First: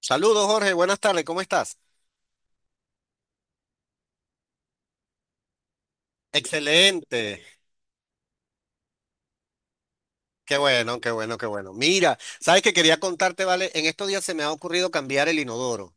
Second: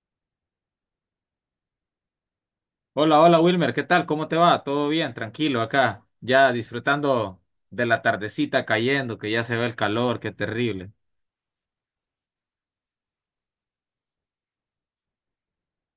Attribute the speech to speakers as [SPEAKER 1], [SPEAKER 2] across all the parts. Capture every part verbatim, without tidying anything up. [SPEAKER 1] Saludos, Jorge. Buenas tardes. ¿Cómo estás?
[SPEAKER 2] Hola, hola Wilmer, ¿qué tal? ¿Cómo te va? ¿Todo bien? Tranquilo acá, ya
[SPEAKER 1] Excelente.
[SPEAKER 2] disfrutando de la tardecita cayendo, que ya se ve el calor, qué
[SPEAKER 1] Qué
[SPEAKER 2] terrible.
[SPEAKER 1] bueno, qué bueno, qué bueno. Mira, sabes que quería contarte, ¿vale? En estos días se me ha ocurrido cambiar el inodoro.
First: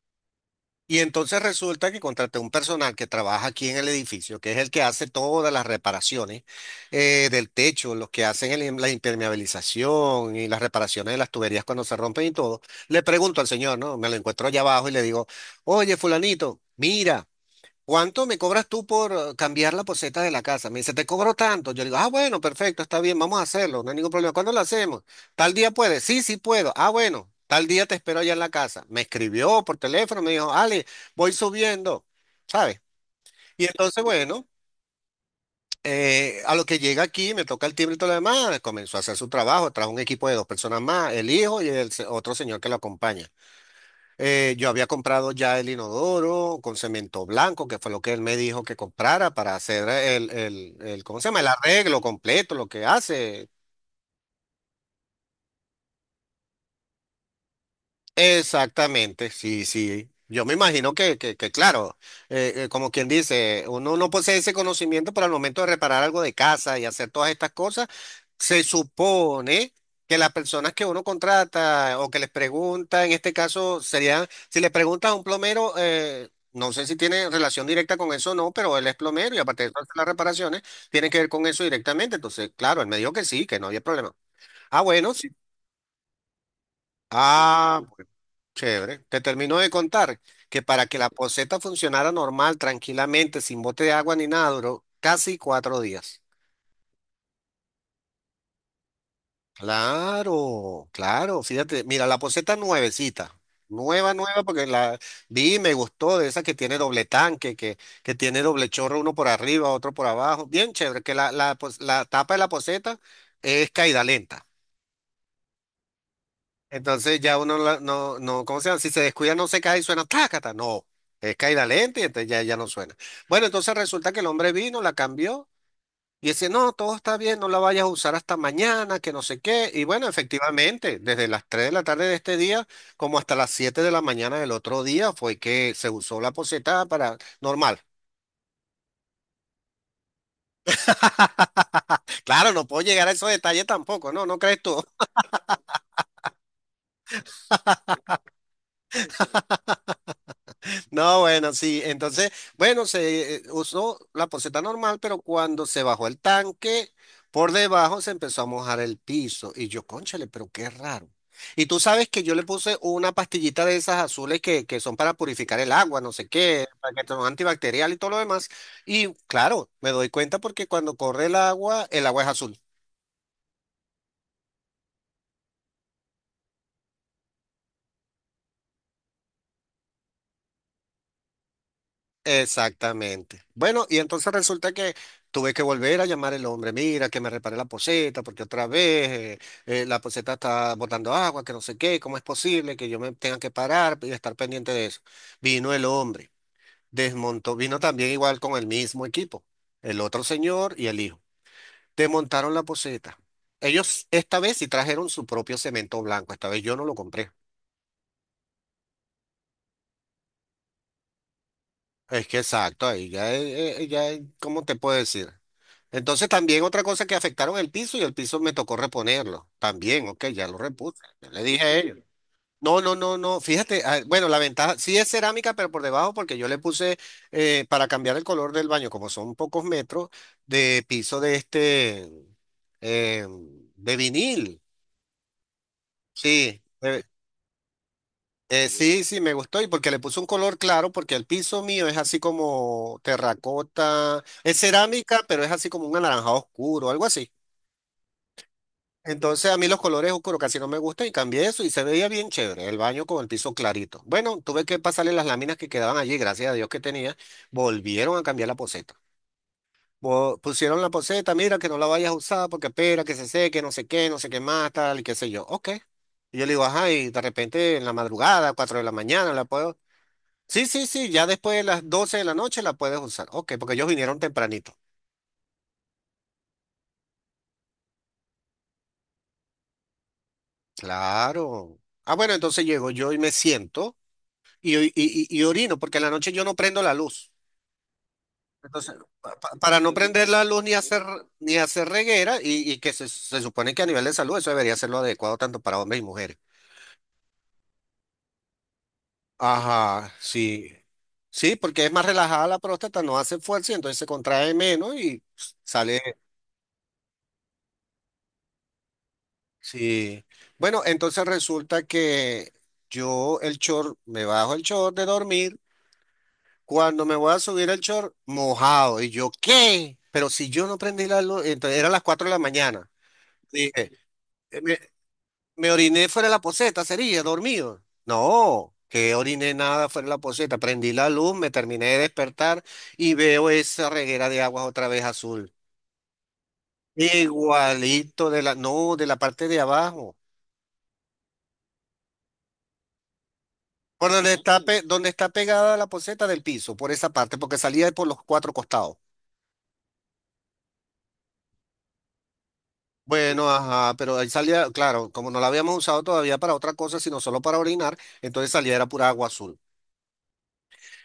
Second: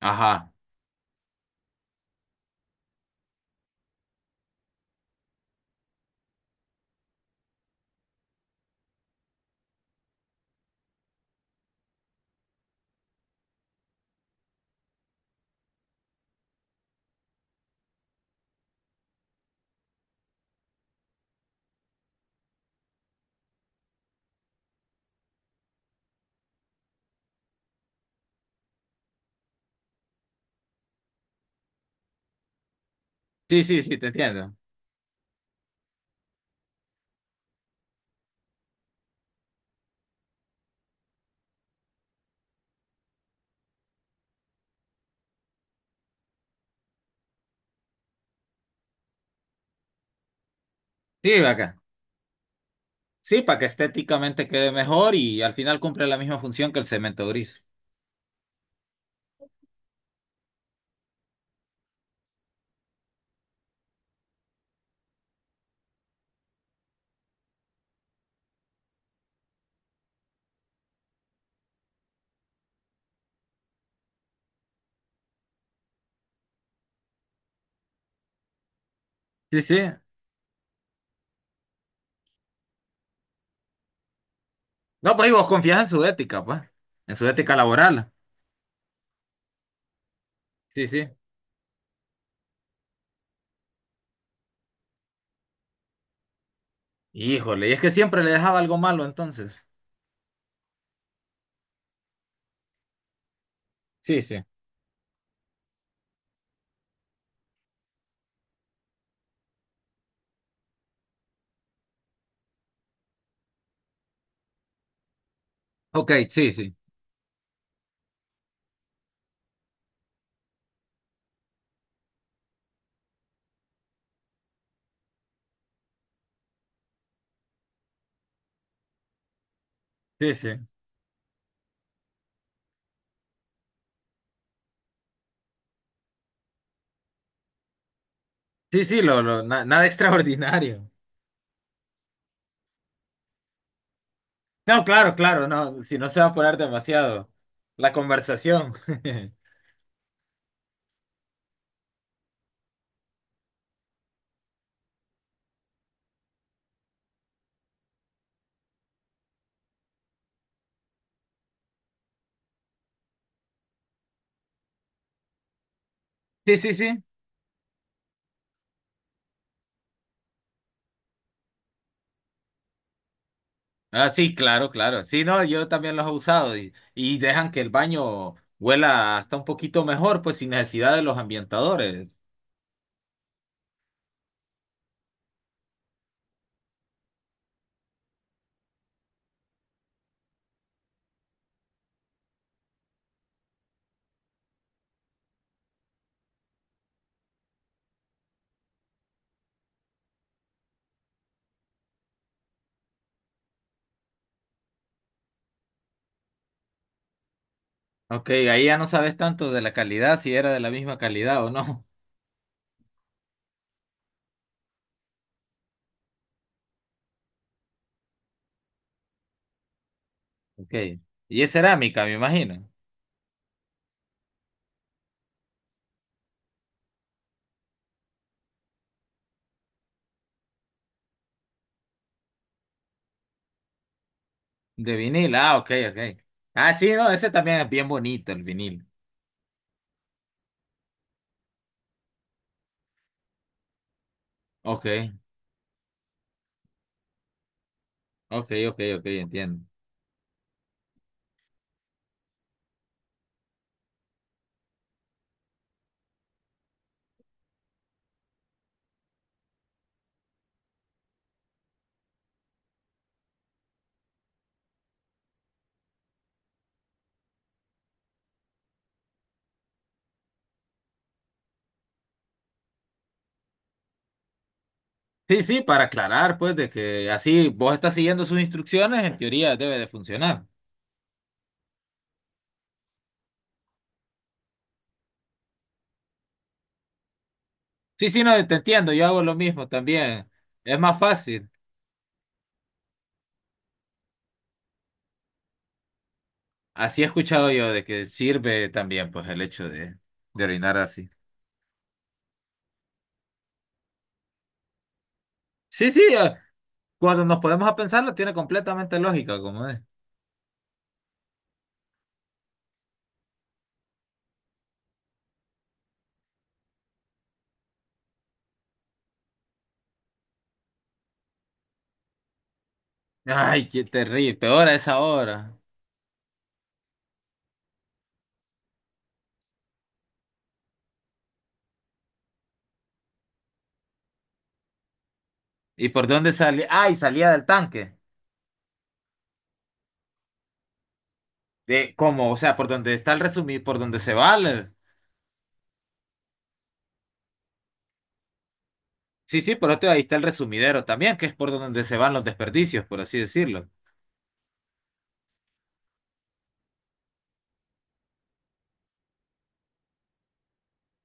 [SPEAKER 2] Ajá.
[SPEAKER 1] Y entonces resulta que contraté un personal que trabaja aquí en el edificio, que es el que hace todas las reparaciones eh, del techo, los que hacen el- la impermeabilización y las reparaciones de las tuberías cuando se rompen y todo. Le pregunto al señor, ¿no? Me lo encuentro allá abajo y le digo, oye, fulanito, mira. ¿Cuánto me cobras tú por eh, cambiar la poceta de la casa? Me dice, te cobro tanto. Yo le digo, ah, bueno, perfecto, está bien, vamos a hacerlo, no hay ningún problema. ¿Cuándo lo hacemos? Tal día puedes. Sí, sí puedo. Ah, bueno, tal día te espero allá en la casa. Me escribió por teléfono, me dijo, Ale, voy subiendo, ¿sabes?
[SPEAKER 2] Sí,
[SPEAKER 1] Y
[SPEAKER 2] sí, sí,
[SPEAKER 1] entonces,
[SPEAKER 2] te
[SPEAKER 1] bueno,
[SPEAKER 2] entiendo.
[SPEAKER 1] eh, a lo que llega aquí, me toca el timbre y todo lo demás, comenzó a hacer su trabajo, trajo un equipo de dos personas más, el hijo y el se- otro señor que lo acompaña. Eh, yo había comprado ya el inodoro con cemento blanco, que fue lo que él me dijo que comprara para hacer el, el, el- ¿cómo se
[SPEAKER 2] Sí,
[SPEAKER 1] llama? El
[SPEAKER 2] acá.
[SPEAKER 1] arreglo completo, lo que
[SPEAKER 2] Sí,
[SPEAKER 1] hace.
[SPEAKER 2] para que estéticamente quede mejor y al final cumple la misma función que el cemento gris.
[SPEAKER 1] Exactamente, sí, sí. Yo me imagino que, que, que claro, eh, eh, como quien dice, uno no posee ese conocimiento, pero al momento de reparar algo de casa y hacer todas estas cosas, se supone que las personas que uno contrata o que les pregunta, en este caso serían, si le preguntas a un plomero, eh, no sé si tiene relación directa con eso o no, pero él es plomero y
[SPEAKER 2] Sí,
[SPEAKER 1] aparte de
[SPEAKER 2] sí.
[SPEAKER 1] eso hace las reparaciones, tiene que ver con eso directamente. Entonces, claro, él me dijo que sí, que no había problema. Ah, bueno,
[SPEAKER 2] No, pues
[SPEAKER 1] sí.
[SPEAKER 2] y vos confías en su ética, pues, en su ética
[SPEAKER 1] Ah,
[SPEAKER 2] laboral.
[SPEAKER 1] chévere. Te termino de contar que para
[SPEAKER 2] Sí,
[SPEAKER 1] que la
[SPEAKER 2] sí.
[SPEAKER 1] poceta funcionara normal, tranquilamente, sin bote de agua ni nada, duró casi cuatro días.
[SPEAKER 2] Híjole, y es que siempre le dejaba algo malo entonces.
[SPEAKER 1] Claro, claro. Fíjate, mira, la poceta nuevecita. Nueva,
[SPEAKER 2] Sí, sí.
[SPEAKER 1] nueva, porque la vi y me gustó, de esa que tiene doble tanque, que, que tiene doble chorro, uno por arriba, otro por abajo. Bien chévere, que la, la, pos- la tapa de la poceta es caída lenta.
[SPEAKER 2] Ok, sí, sí.
[SPEAKER 1] Entonces ya uno la- no, no, ¿cómo se llama? Si se descuida no se cae y suena tácata. No, es caída lenta y entonces ya, ya no suena. Bueno, entonces resulta que el hombre vino, la cambió y dice, no, todo está bien, no la vayas a usar hasta mañana, que no sé qué. Y bueno,
[SPEAKER 2] Sí, sí.
[SPEAKER 1] efectivamente, desde las tres de la tarde de este día como hasta las siete de la mañana del otro día fue que se usó la poceta para normal.
[SPEAKER 2] Sí, sí, lo, lo, na- nada extraordinario.
[SPEAKER 1] Claro, no puedo llegar a esos detalles tampoco, ¿no? ¿No crees tú?
[SPEAKER 2] No, claro, claro, no, si no se va a poner demasiado. La conversación.
[SPEAKER 1] No, bueno, sí. Entonces, bueno, se eh, usó la poceta normal, pero cuando se bajó el tanque, por debajo se empezó a mojar el piso. Y yo, cónchale, pero qué raro. Y tú sabes que yo le puse una pastillita de esas azules que, que son para purificar el agua, no sé
[SPEAKER 2] Sí,
[SPEAKER 1] qué,
[SPEAKER 2] sí,
[SPEAKER 1] para
[SPEAKER 2] sí.
[SPEAKER 1] que son antibacterial y todo lo demás. Y claro, me doy cuenta porque cuando corre el agua, el agua es azul.
[SPEAKER 2] Ah, sí, claro, claro. Sí, no, yo también los he usado y, y dejan que el baño huela hasta un poquito mejor, pues sin necesidad de los ambientadores.
[SPEAKER 1] Exactamente. Bueno, y entonces resulta que tuve que volver a llamar al hombre, mira, que me repare la poceta, porque otra vez eh, eh, la poceta está botando agua, que no sé qué, ¿cómo es posible que yo me tenga que parar y estar pendiente de eso? Vino el hombre, desmontó, vino también igual con el mismo equipo, el otro señor y el hijo. Desmontaron la poceta. Ellos esta vez sí trajeron su propio cemento blanco, esta vez yo no lo compré.
[SPEAKER 2] Ok, ahí ya no sabes tanto de la calidad, si era de la misma calidad o no.
[SPEAKER 1] Es que exacto, ahí ya, es- eh, ya, es- ¿cómo te puedo decir? Entonces también otra cosa que afectaron el piso y el piso me tocó reponerlo. También, ok, ya lo
[SPEAKER 2] Ok.
[SPEAKER 1] repuse. Ya le
[SPEAKER 2] Y es
[SPEAKER 1] dije a ellos.
[SPEAKER 2] cerámica, me imagino.
[SPEAKER 1] No, no, no, no. Fíjate, ah, bueno, la ventaja sí es cerámica, pero por debajo, porque yo le puse eh, para cambiar el color del baño, como son pocos metros, de piso de este eh, de vinil.
[SPEAKER 2] De vinil, ah, ok, ok.
[SPEAKER 1] Sí,
[SPEAKER 2] Ah, sí,
[SPEAKER 1] de...
[SPEAKER 2] no, ese también es bien bonito, el
[SPEAKER 1] Eh,
[SPEAKER 2] vinil.
[SPEAKER 1] sí, sí, me gustó y porque le puso un color claro, porque el piso mío es así como terracota, es
[SPEAKER 2] Ok,
[SPEAKER 1] cerámica, pero es así como un anaranjado oscuro, algo así.
[SPEAKER 2] ok, ok, ok,
[SPEAKER 1] Entonces a
[SPEAKER 2] entiendo.
[SPEAKER 1] mí los colores oscuros casi no me gustan y cambié eso y se veía bien chévere el baño con el piso clarito. Bueno, tuve que pasarle las láminas que quedaban allí, gracias a Dios que tenía, volvieron a cambiar la poceta. Vo- Pusieron la poceta, mira que no la vayas a usar porque espera que se seque, no sé qué, no sé qué más, tal y qué sé yo. Ok. Y yo le digo, ajá, y de repente en la madrugada, cuatro de la mañana, la puedo. Sí, sí, sí, ya después de las doce de la noche la puedes usar. Ok, porque ellos vinieron tempranito.
[SPEAKER 2] Sí, sí, para aclarar, pues, de que así vos estás siguiendo sus instrucciones, en teoría debe de funcionar.
[SPEAKER 1] Claro. Ah, bueno, entonces llego yo y me siento y, y, y- y orino, porque en la noche yo no prendo la luz.
[SPEAKER 2] Sí, sí, no, te entiendo,
[SPEAKER 1] Entonces,
[SPEAKER 2] yo hago lo
[SPEAKER 1] pa- pa-
[SPEAKER 2] mismo
[SPEAKER 1] para no prender
[SPEAKER 2] también.
[SPEAKER 1] la luz ni
[SPEAKER 2] Es más
[SPEAKER 1] hacer,
[SPEAKER 2] fácil.
[SPEAKER 1] ni hacer reguera, y, y que se, se supone que a nivel de salud eso debería ser lo adecuado tanto para hombres y mujeres.
[SPEAKER 2] Así he escuchado yo de que sirve también, pues, el hecho de,
[SPEAKER 1] Ajá,
[SPEAKER 2] de
[SPEAKER 1] sí.
[SPEAKER 2] orinar así.
[SPEAKER 1] Sí, porque es más relajada la próstata, no hace fuerza y entonces se contrae menos y
[SPEAKER 2] Sí,
[SPEAKER 1] sale.
[SPEAKER 2] sí, eh, cuando nos podemos a pensarlo, tiene completamente lógica, como es.
[SPEAKER 1] Sí. Bueno, entonces resulta que yo el short, me bajo el short de dormir, cuando me voy a subir el short, mojado. Y yo, ¿qué? Pero si yo no prendí la luz, entonces eran las cuatro de la mañana.
[SPEAKER 2] Ay, qué
[SPEAKER 1] Dije,
[SPEAKER 2] terrible,
[SPEAKER 1] eh,
[SPEAKER 2] peor a
[SPEAKER 1] me,
[SPEAKER 2] esa hora.
[SPEAKER 1] me oriné fuera de la poceta, sería, dormido. No, que oriné nada fuera de la poceta. Prendí la luz, me terminé de despertar y veo esa reguera de aguas otra vez azul.
[SPEAKER 2] ¿Y por dónde salía? Ay, salía del tanque.
[SPEAKER 1] Igualito de la, no, de la parte de abajo.
[SPEAKER 2] De, ¿cómo? O sea, por donde está el resumir, por donde
[SPEAKER 1] Por
[SPEAKER 2] se
[SPEAKER 1] donde
[SPEAKER 2] va.
[SPEAKER 1] está, pe- donde está pegada la poceta del piso, por esa parte, porque salía por los cuatro costados.
[SPEAKER 2] Sí, sí, por otro ahí está el resumidero también, que es por donde se van los desperdicios, por así
[SPEAKER 1] Bueno,
[SPEAKER 2] decirlo.
[SPEAKER 1] ajá, pero ahí salía, claro, como no la habíamos usado todavía para otra cosa, sino solo para orinar, entonces salía era pura agua azul.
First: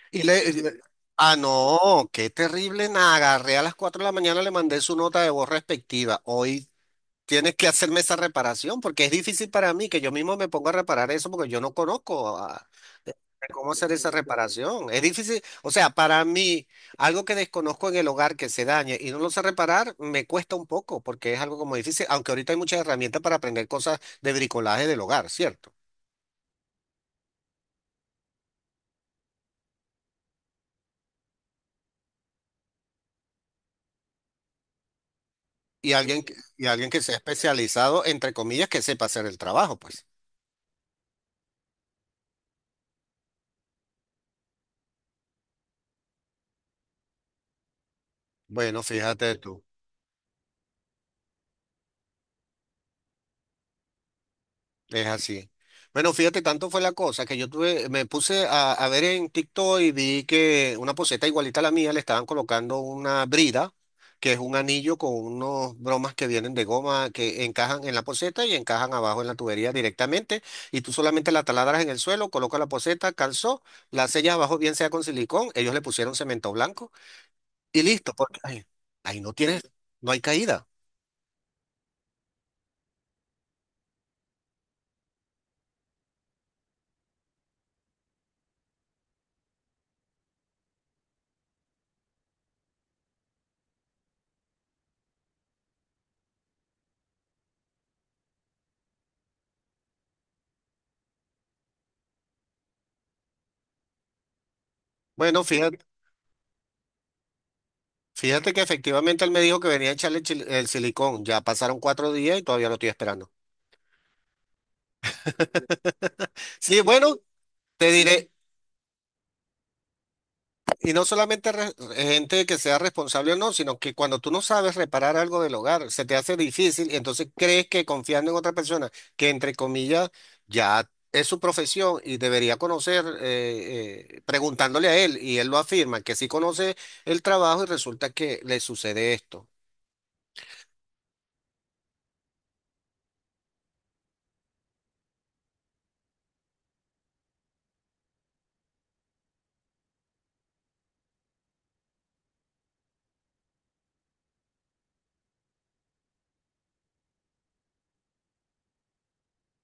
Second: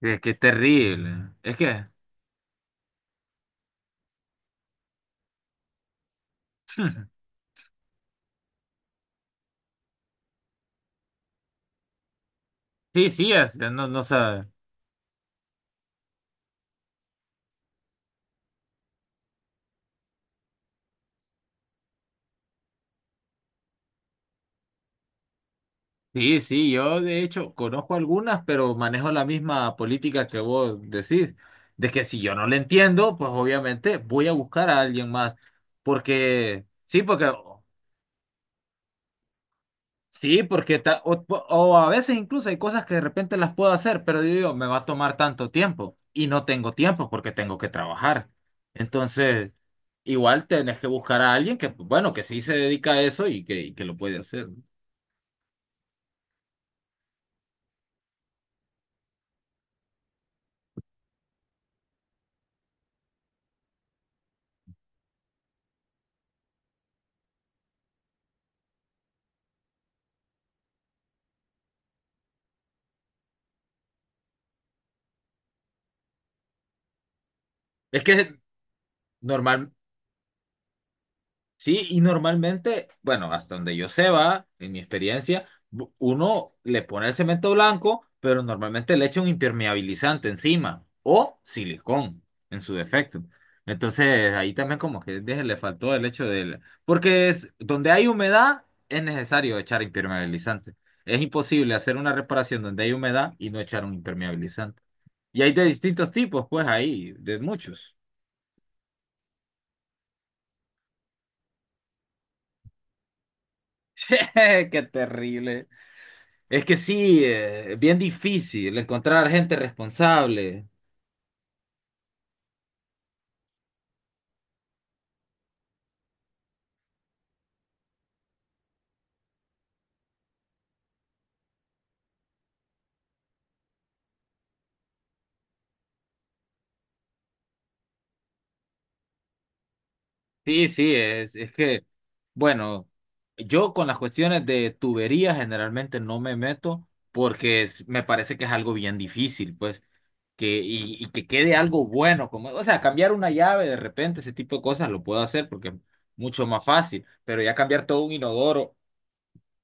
[SPEAKER 2] Es
[SPEAKER 1] Y
[SPEAKER 2] que es
[SPEAKER 1] le, y le-
[SPEAKER 2] terrible.
[SPEAKER 1] ah,
[SPEAKER 2] Es que,
[SPEAKER 1] no, qué terrible, nada, agarré a las cuatro de la mañana, le mandé su nota de voz respectiva. Hoy tienes que hacerme esa reparación porque es difícil para mí que yo mismo me ponga a reparar eso porque yo no conozco a-
[SPEAKER 2] sí,
[SPEAKER 1] de-
[SPEAKER 2] sí,
[SPEAKER 1] de
[SPEAKER 2] es- eh,
[SPEAKER 1] cómo
[SPEAKER 2] no,
[SPEAKER 1] hacer
[SPEAKER 2] no
[SPEAKER 1] esa
[SPEAKER 2] sabe.
[SPEAKER 1] reparación. Es difícil, o sea, para mí, algo que desconozco en el hogar que se dañe y no lo sé reparar, me cuesta un poco porque es algo como difícil, aunque ahorita hay muchas herramientas para aprender cosas de bricolaje del hogar, ¿cierto?
[SPEAKER 2] Sí, sí, yo de hecho conozco algunas, pero manejo la misma política que vos decís, de que si yo no le entiendo, pues obviamente voy a buscar a alguien más,
[SPEAKER 1] Y alguien, que- y
[SPEAKER 2] porque,
[SPEAKER 1] alguien que
[SPEAKER 2] sí,
[SPEAKER 1] sea
[SPEAKER 2] porque
[SPEAKER 1] especializado, entre comillas, que sepa hacer el trabajo, pues.
[SPEAKER 2] sí, porque ta- o, o a veces incluso hay cosas que de repente las puedo hacer, pero yo digo, me va a tomar tanto tiempo y no tengo tiempo porque tengo que trabajar.
[SPEAKER 1] Bueno, fíjate
[SPEAKER 2] Entonces,
[SPEAKER 1] tú.
[SPEAKER 2] igual tenés que buscar a alguien que, bueno, que sí se dedica a eso y que, y que lo puede hacer, ¿no?
[SPEAKER 1] Es así. Bueno, fíjate, tanto fue la cosa que yo tuve, me puse a, a ver en TikTok y vi que una poseta igualita a la mía le estaban colocando una brida, que es un anillo con unos bromas que vienen de goma que encajan en la poseta y encajan abajo en la tubería directamente. Y tú solamente la taladras en el suelo, colocas la poseta, calzó, la sellas abajo, bien sea con silicón. Ellos le pusieron cemento blanco y
[SPEAKER 2] Es
[SPEAKER 1] listo,
[SPEAKER 2] que
[SPEAKER 1] porque ahí, ahí no tienes,
[SPEAKER 2] normal.
[SPEAKER 1] no hay caída.
[SPEAKER 2] Sí, y normalmente, bueno, hasta donde yo sé va, en mi experiencia, bu- uno le pone el cemento blanco, pero normalmente le echa un impermeabilizante encima o silicón en su defecto. Entonces, ahí también como que de- le faltó el hecho del... Porque es, donde hay humedad es necesario echar impermeabilizante. Es imposible hacer una reparación donde hay humedad y no echar un impermeabilizante. Y
[SPEAKER 1] Bueno,
[SPEAKER 2] hay de
[SPEAKER 1] fíjate.
[SPEAKER 2] distintos tipos, pues ahí, de muchos.
[SPEAKER 1] Fíjate que efectivamente él me dijo que venía a echarle el, chil- el silicón. Ya pasaron cuatro días y todavía lo estoy esperando.
[SPEAKER 2] Qué terrible. Es que
[SPEAKER 1] Sí, bueno,
[SPEAKER 2] sí, eh, es
[SPEAKER 1] te
[SPEAKER 2] bien
[SPEAKER 1] diré,
[SPEAKER 2] difícil encontrar gente responsable.
[SPEAKER 1] y no solamente re- gente que sea responsable o no, sino que cuando tú no sabes reparar algo del hogar, se te hace difícil y entonces crees que confiando en otra persona, que entre comillas ya es su profesión y debería conocer, eh, eh, preguntándole a él, y él lo afirma, que sí conoce el trabajo y resulta que le sucede esto.
[SPEAKER 2] Sí, sí, es, es que, bueno, yo con las cuestiones de tubería generalmente no me meto porque es- me parece que es algo bien difícil, pues, que, y, y que quede algo bueno, como, o sea, cambiar una llave de repente, ese tipo de cosas lo puedo hacer porque es mucho más fácil, pero ya cambiar todo un inodoro,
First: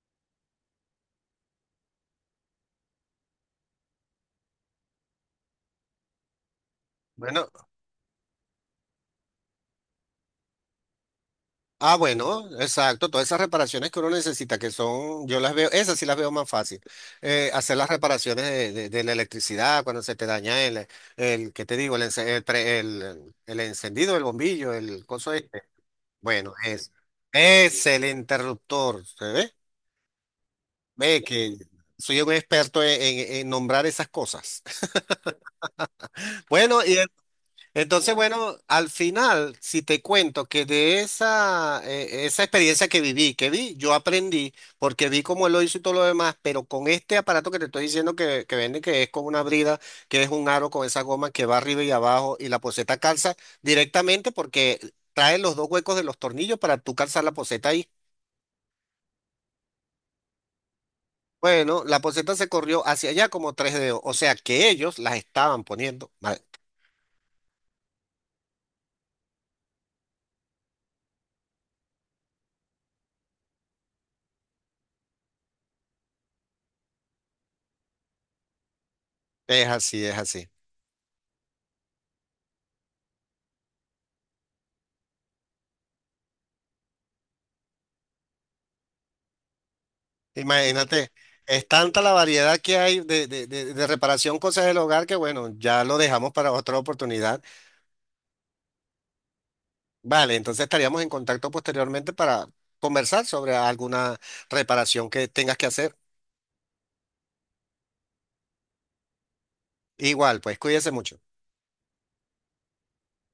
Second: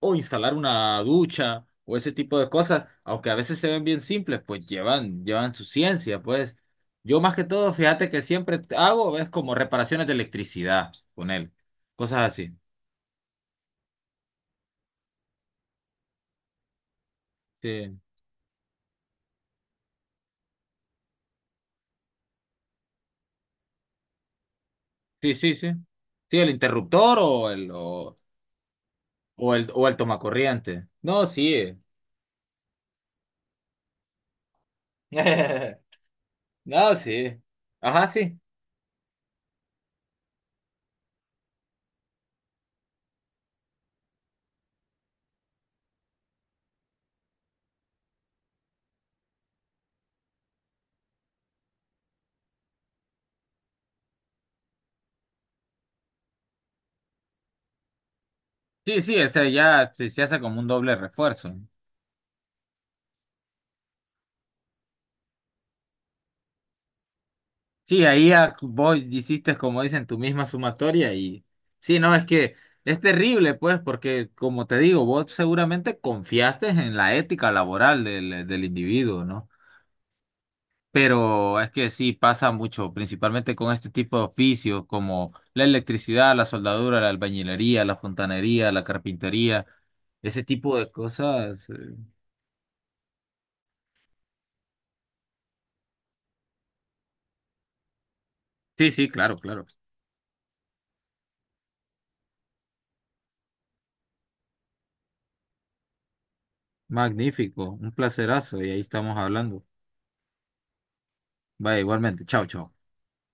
[SPEAKER 2] o instalar una ducha o ese tipo de cosas, aunque a veces se ven bien simples, pues llevan, llevan su ciencia, pues. Yo más que
[SPEAKER 1] Bueno.
[SPEAKER 2] todo, fíjate que siempre hago es como reparaciones de electricidad con él,
[SPEAKER 1] Ah,
[SPEAKER 2] cosas
[SPEAKER 1] bueno,
[SPEAKER 2] así.
[SPEAKER 1] exacto. Todas esas reparaciones que uno necesita, que son, yo las veo, esas sí las veo más fácil. Eh, hacer las
[SPEAKER 2] Sí,
[SPEAKER 1] reparaciones de, de- de la electricidad cuando se te daña el, el, ¿qué te digo? El, ence- el, pre- el, el encendido del bombillo, el coso
[SPEAKER 2] sí, sí,
[SPEAKER 1] este.
[SPEAKER 2] sí. Sí, el
[SPEAKER 1] Bueno, es,
[SPEAKER 2] interruptor o el
[SPEAKER 1] es el
[SPEAKER 2] o,
[SPEAKER 1] interruptor, ¿se ve?
[SPEAKER 2] o el o el tomacorriente.
[SPEAKER 1] Ve
[SPEAKER 2] No,
[SPEAKER 1] que
[SPEAKER 2] sí.
[SPEAKER 1] soy un experto en, en- en nombrar esas cosas. Bueno,
[SPEAKER 2] No,
[SPEAKER 1] y
[SPEAKER 2] sí. Ajá,
[SPEAKER 1] Entonces,
[SPEAKER 2] sí.
[SPEAKER 1] bueno, al final, si te cuento que de esa, eh, esa experiencia que viví, que vi, yo aprendí, porque vi cómo él lo hizo y todo lo demás, pero con este aparato que te estoy diciendo que, que vende, que es con una brida, que es un aro con esa goma que va arriba y abajo, y la poceta calza directamente porque trae los dos huecos de los tornillos para tú calzar la poceta ahí.
[SPEAKER 2] Sí, sí, ese ya se, se hace como un doble refuerzo.
[SPEAKER 1] Bueno, la poceta se corrió hacia allá como tres dedos, o sea que ellos las estaban poniendo mal.
[SPEAKER 2] Sí, ahí a- vos hiciste, como dicen, tu misma sumatoria y sí, no, es que es terrible, pues, porque como te digo, vos seguramente confiaste en la ética laboral del, del individuo, ¿no?
[SPEAKER 1] Es así, es así.
[SPEAKER 2] Pero es que sí pasa mucho, principalmente con este tipo de oficios como la electricidad, la soldadura, la albañilería, la fontanería, la carpintería, ese tipo de
[SPEAKER 1] Imagínate, es
[SPEAKER 2] cosas. eh,
[SPEAKER 1] tanta la variedad que hay de, de, de, de reparación, cosas del hogar, que bueno, ya lo dejamos para otra oportunidad.
[SPEAKER 2] Sí, sí, claro, claro.
[SPEAKER 1] Vale, entonces estaríamos en contacto posteriormente para conversar sobre alguna reparación que tengas que hacer.
[SPEAKER 2] Magnífico, un placerazo y ahí estamos hablando.
[SPEAKER 1] Igual, pues cuídese mucho.
[SPEAKER 2] Vaya, igualmente, chao, chao.